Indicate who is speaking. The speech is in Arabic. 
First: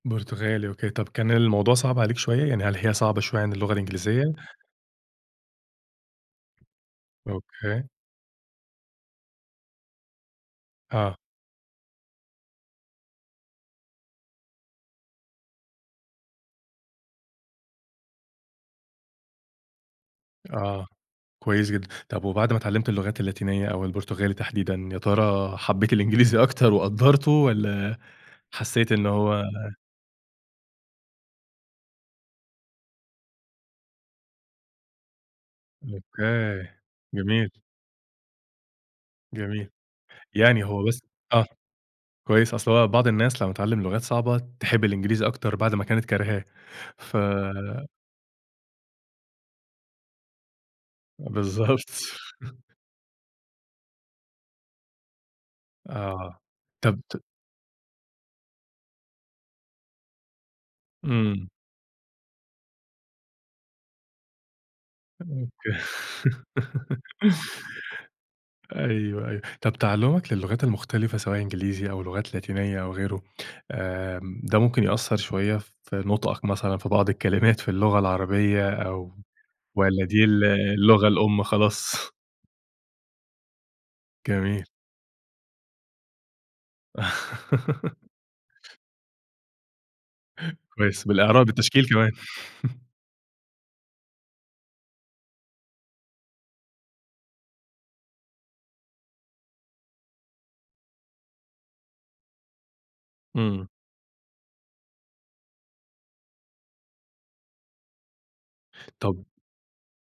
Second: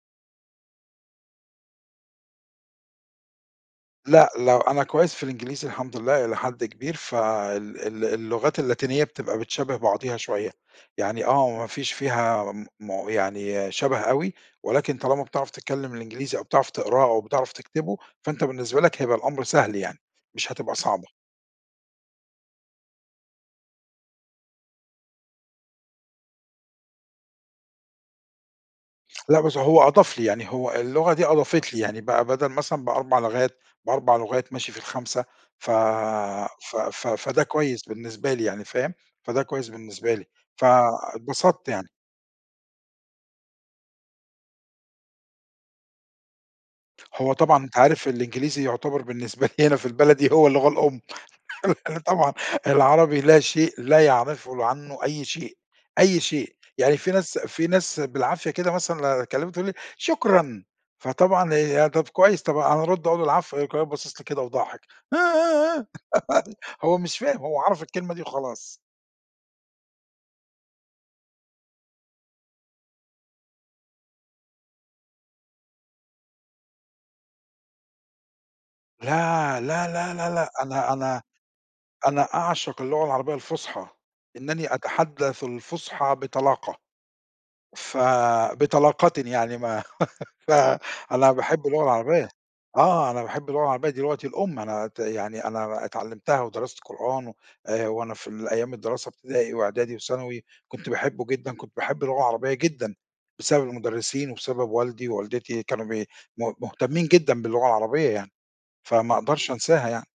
Speaker 1: برتغالي، أوكي. طَب كان الموضوع صعب عليك شوية؟ يعني هل هي صعبة شوية عن اللغة الإنجليزية؟
Speaker 2: لأ، لا وأنا كويّس في الإنجليزي الحمد لله إلى حد كبير، فال
Speaker 1: أوكي.
Speaker 2: ال اللغات اللاتينية بتبقى بتشابه بعضيها شوية،
Speaker 1: آه.
Speaker 2: يعني آه، ما فيش فيها م م يعني شبه أوي، ولكن طالما بتعرف تتكلم الإنجليزي أو بتعرف تقراه أو بتعرف تكتبه، فأنت بالنسبة لك هيبقى الأمر سهل يعني، مش هتبقى
Speaker 1: آه،
Speaker 2: صعبة.
Speaker 1: كويّس جدًا. طَب وبعد ما اتعلّمت اللغات اللاتينية أو البرتغالي تحديدًا، يا ترى حبّيت الإنجليزي أكتر وقدّرته والّا حسّيت إن
Speaker 2: لأ
Speaker 1: هو
Speaker 2: بس هو أضاف لي، يعني هو اللغة دي أضافت لي، يعني بقى بدل مثلًا ب4 لغات ب4 لغات ماشي في الخامسة ف
Speaker 1: أوكي،
Speaker 2: ف ف فده
Speaker 1: جميل.
Speaker 2: كويّس بالنسبة لي يعني، فاهم؟ فده كويّس
Speaker 1: جميل.
Speaker 2: بالنسبة لي،
Speaker 1: يعني هو بس آه،
Speaker 2: فاتبسطت يعني.
Speaker 1: كويّس، أصل هو بعض الناس لمّا تتعلم لغات صعبة، تحب الإنجليزي أكتر بعد ما كانت كارهاه، ف
Speaker 2: هو طبعًا أنت عارف الإنجليزي يعتبر بالنسبة لي هنا في البلد دي، هو اللغة الأم [unintelligible] عارف
Speaker 1: بالضبط.
Speaker 2: هنا طبعًا العربي لا شيء، لا يعرفوا ل عنّه أي شيء، أي
Speaker 1: آه.
Speaker 2: شيء. يعني
Speaker 1: طَب
Speaker 2: في
Speaker 1: ت
Speaker 2: ناس في ناس بالعافية كده مثلًا لو أكلّمهم، تقُول لي: "شكرًا"
Speaker 1: إمم.
Speaker 2: فطبعًا هي طَب كويّس، طبعًا أنا أرُد أقُول العفو يقوم كمان باصص لي كده وضاحك
Speaker 1: امم، أوكي.
Speaker 2: هو مش فاهم، هو عرف الكلمة دي وخلاص.
Speaker 1: أيوه، أيوه. طَب تعلُمَك للغات المختلفة سواء إنجليزي أو لغات لاتينية أو غيره، آمم، ده ممكن يأثر شوية في نطقك مثلًا في بعض الكلمات في اللغة العربية أو
Speaker 2: لا، لا،
Speaker 1: والّا دي
Speaker 2: لا،
Speaker 1: ال
Speaker 2: لأ، أنا
Speaker 1: اللغة
Speaker 2: أنا
Speaker 1: الأم خلاص؟
Speaker 2: أنا أعشق اللغة العربية الفُصحى،
Speaker 1: جميل.
Speaker 2: إنّني أتحدث الفصحى بطلاقة ف بطلاقةٍ يعني ما
Speaker 1: كويّس
Speaker 2: فأنا
Speaker 1: بالإعراب،
Speaker 2: باحب اللغة
Speaker 1: بالتشكيل كمان.
Speaker 2: العربية، آه أنا باحب اللغة العربية دي لغتي الأم، أنا ت يعني أنا ب اتعلمتها ودرست قرآن و وأنا في ال أيام الدراسة ابتدائي وإعدادي وثانوي، كنت باحبه جدًا، كنت باحب اللغة العربية جدًا،
Speaker 1: إمم.
Speaker 2: بسبب المدرّسين وبسبب والدي ووالدتي كانوا بي م مهتمين جدًا باللغة العربية يعني، فما
Speaker 1: طَب
Speaker 2: أقدرش أنساها يعني.